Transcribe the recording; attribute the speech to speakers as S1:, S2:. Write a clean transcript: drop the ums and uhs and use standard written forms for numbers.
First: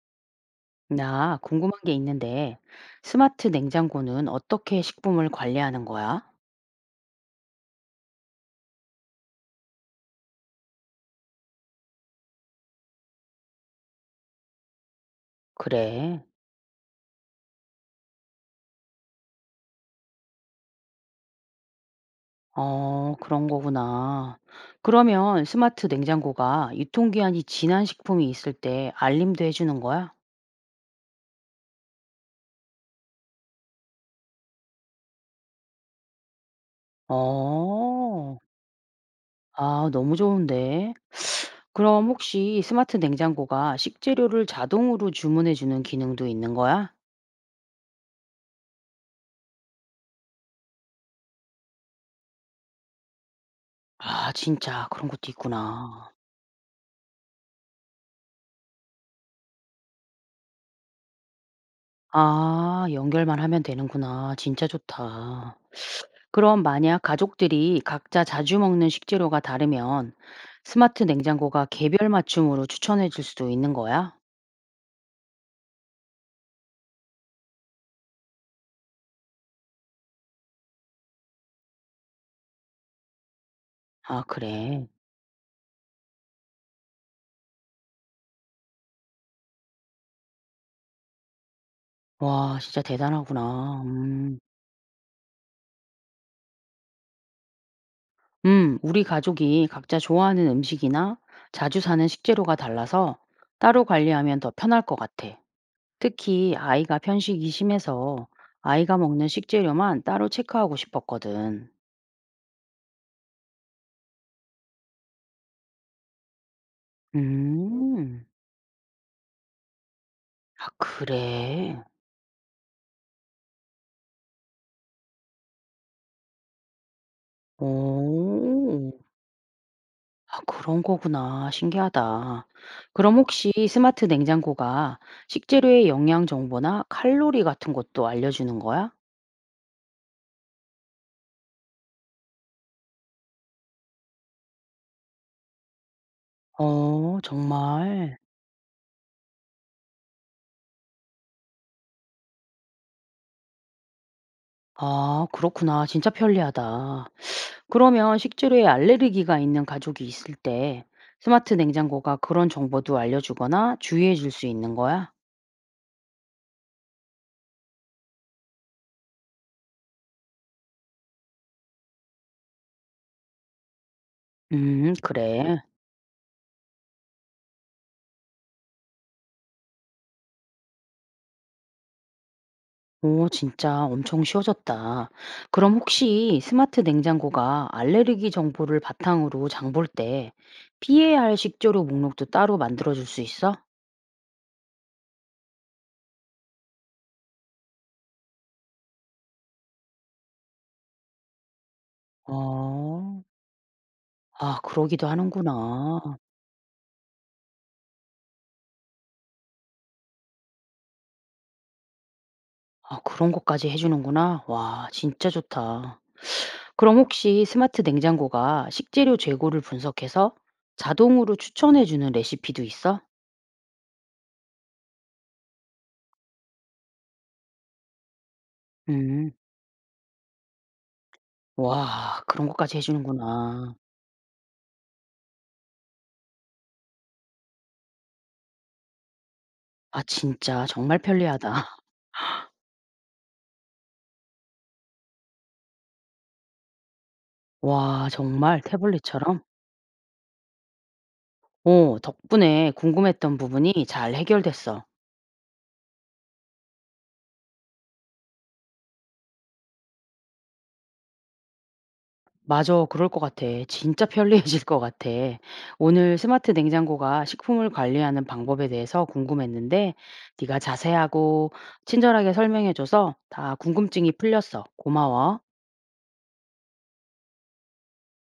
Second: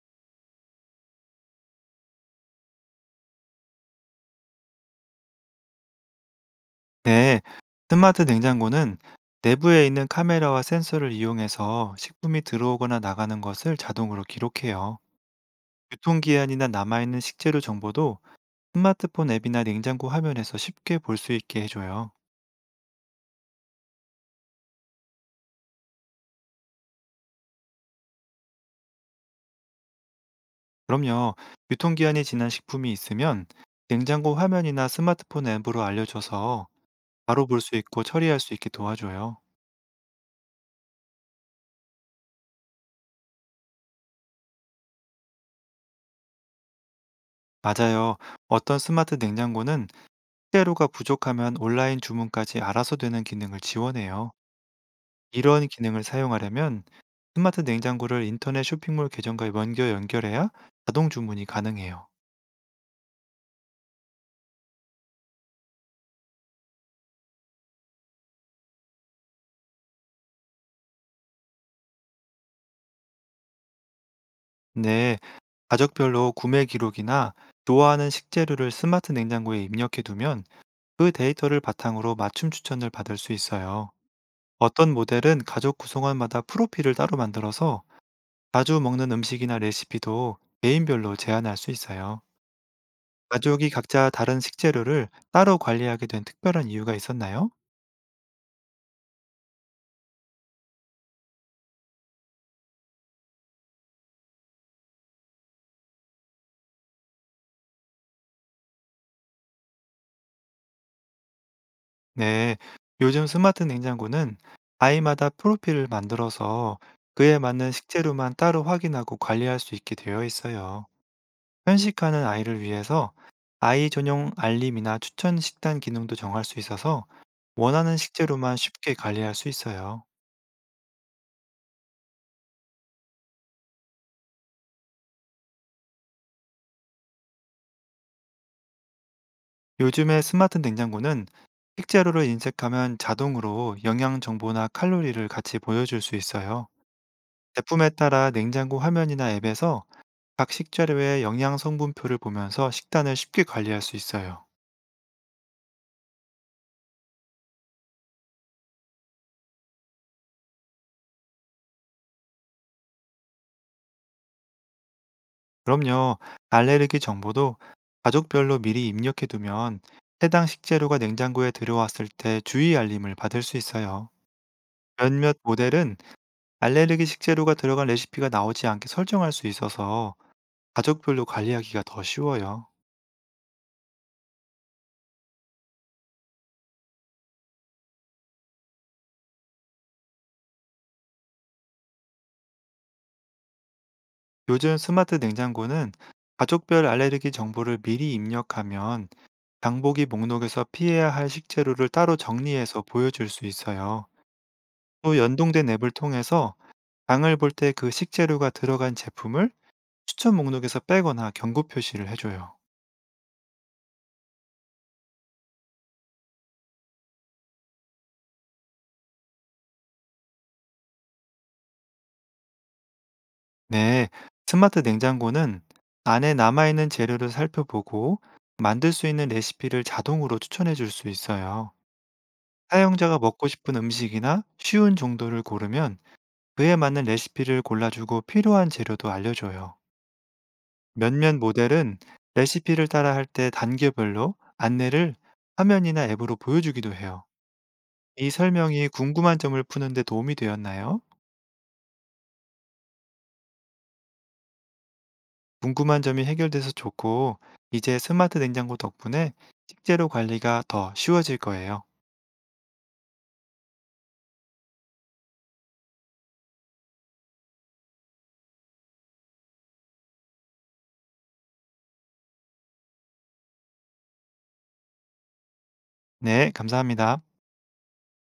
S1: 나 궁금한 게 있는데, 스마트 냉장고는 어떻게 식품을 관리하는 거야?
S2: 네, 스마트 냉장고는 내부에 있는 카메라와 센서를 이용해서 식품이 들어오거나 나가는 것을 자동으로 기록해요.
S1: 그래.
S2: 유통기한이나 남아있는 식재료 정보도 스마트폰 앱이나 냉장고 화면에서 쉽게 볼 수 있게 해줘요.
S1: 어, 그런 거구나. 그러면 스마트 냉장고가 유통기한이 지난 식품이 있을 때 알림도 해주는 거야?
S2: 그럼요, 유통기한이 지난 식품이 있으면 냉장고 화면이나 스마트폰 앱으로 알려줘서 바로 볼 수 있고
S1: 어,
S2: 처리할 수 있게 도와줘요.
S1: 아, 너무 좋은데. 그럼 혹시 스마트 냉장고가 식재료를 자동으로 주문해 주는 기능도 있는 거야?
S2: 맞아요. 어떤 스마트 냉장고는 식재료가 부족하면 온라인 주문까지 알아서 되는 기능을 지원해요.
S1: 아, 진짜 그런 것도
S2: 이런 기능을
S1: 있구나.
S2: 사용하려면 스마트 냉장고를 인터넷 쇼핑몰 계정과 먼저 연결해야 자동 주문이 가능해요.
S1: 아, 연결만 하면 되는구나. 진짜 좋다. 그럼 만약 가족들이 각자 자주 먹는 식재료가 다르면 스마트 냉장고가 개별 맞춤으로 추천해 줄 수도 있는 거야?
S2: 네, 가족별로 구매 기록이나 좋아하는 식재료를 스마트 냉장고에 입력해 두면 그 데이터를 바탕으로 맞춤 추천을 받을 수 있어요.
S1: 아, 그래.
S2: 어떤 모델은 가족 구성원마다 프로필을 따로 만들어서 자주 먹는 음식이나 레시피도 개인별로 제한할 수 있어요.
S1: 와, 진짜
S2: 가족이
S1: 대단하구나.
S2: 각자
S1: 음.
S2: 다른 식재료를 따로 관리하게 된 특별한 이유가 있었나요?
S1: 우리 가족이 각자 좋아하는 음식이나 자주 사는 식재료가 달라서 따로 관리하면 더 편할 것 같아. 특히 아이가 편식이 심해서 아이가 먹는 식재료만 따로 체크하고 싶었거든.
S2: 네, 요즘 스마트 냉장고는 아이마다 프로필을 만들어서 그에 맞는
S1: 음,
S2: 식재료만 따로 확인하고 관리할 수 있게 되어
S1: 아,
S2: 있어요.
S1: 그래.
S2: 편식하는 아이를 위해서 아이 전용 알림이나 추천 식단 기능도 정할 수 있어서 원하는 식재료만
S1: 오.
S2: 쉽게 관리할 수 있어요.
S1: 아 그런 거구나. 신기하다. 그럼 혹시 스마트 냉장고가 식재료의 영양 정보나 칼로리 같은 것도 알려주는 거야?
S2: 요즘의 스마트 냉장고는 식재료를 인식하면 자동으로 영양 정보나 칼로리를 같이 보여줄 수 있어요.
S1: 어,
S2: 제품에
S1: 정말?
S2: 따라 냉장고 화면이나 앱에서 각 식재료의 영양 성분표를 보면서 식단을 쉽게 관리할 수 있어요.
S1: 아, 그렇구나. 진짜 편리하다. 그러면 식재료에 알레르기가 있는 가족이 있을 때 스마트 냉장고가 그런 정보도 알려주거나 주의해 줄 수 있는 거야?
S2: 그럼요. 알레르기 정보도 가족별로 미리 입력해 두면 해당 식재료가 냉장고에 들어왔을 때 주의 알림을 받을 수 있어요. 몇몇
S1: 그래.
S2: 모델은 알레르기 식재료가 들어간 레시피가 나오지 않게 설정할 수 있어서 가족별로 관리하기가 더 쉬워요.
S1: 오, 진짜 엄청 쉬워졌다. 그럼 혹시 스마트 냉장고가 알레르기 정보를 바탕으로 장볼 때 피해야 할 식재료 목록도 따로 만들어줄 수 있어?
S2: 요즘 스마트 냉장고는 가족별 알레르기 정보를 미리 입력하면 장보기 목록에서 피해야 할 식재료를 따로 정리해서
S1: 어,
S2: 보여줄 수 있어요.
S1: 아, 그러기도
S2: 또 연동된 앱을
S1: 하는구나.
S2: 통해서 장을 볼 때 그 식재료가 들어간 제품을 추천 목록에서 빼거나 경고 표시를 해줘요.
S1: 아, 그런 것까지 해주는구나. 와, 진짜 좋다. 그럼 혹시 스마트 냉장고가 식재료 재고를 분석해서 자동으로 추천해주는 레시피도 있어?
S2: 네, 스마트 냉장고는 안에 남아있는 재료를 살펴보고 만들 수 있는
S1: 음,
S2: 레시피를 자동으로 추천해 줄 수 있어요.
S1: 와, 그런 것까지
S2: 사용자가 먹고 싶은
S1: 해주는구나.
S2: 음식이나 쉬운 정도를 고르면 그에 맞는 레시피를 골라주고 필요한 재료도 알려줘요.
S1: 아, 진짜 정말
S2: 몇몇
S1: 편리하다.
S2: 모델은 레시피를 따라할 때 단계별로 안내를 화면이나 앱으로 보여주기도 해요.
S1: 와
S2: 이
S1: 정말
S2: 설명이 궁금한
S1: 태블릿처럼?
S2: 점을 푸는 데 도움이 되었나요?
S1: 어 덕분에 궁금했던 부분이 잘 해결됐어.
S2: 궁금한 점이 해결돼서 좋고, 이제 스마트 냉장고 덕분에 식재료 관리가 더 쉬워질 거예요.
S1: 맞아. 그럴 것 같아. 진짜 편리해질 것 같아. 오늘 스마트 냉장고가 식품을 관리하는 방법에 대해서 궁금했는데 네가 자세하고 친절하게 설명해 줘서 다 궁금증이 풀렸어. 고마워.
S2: 네, 감사합니다.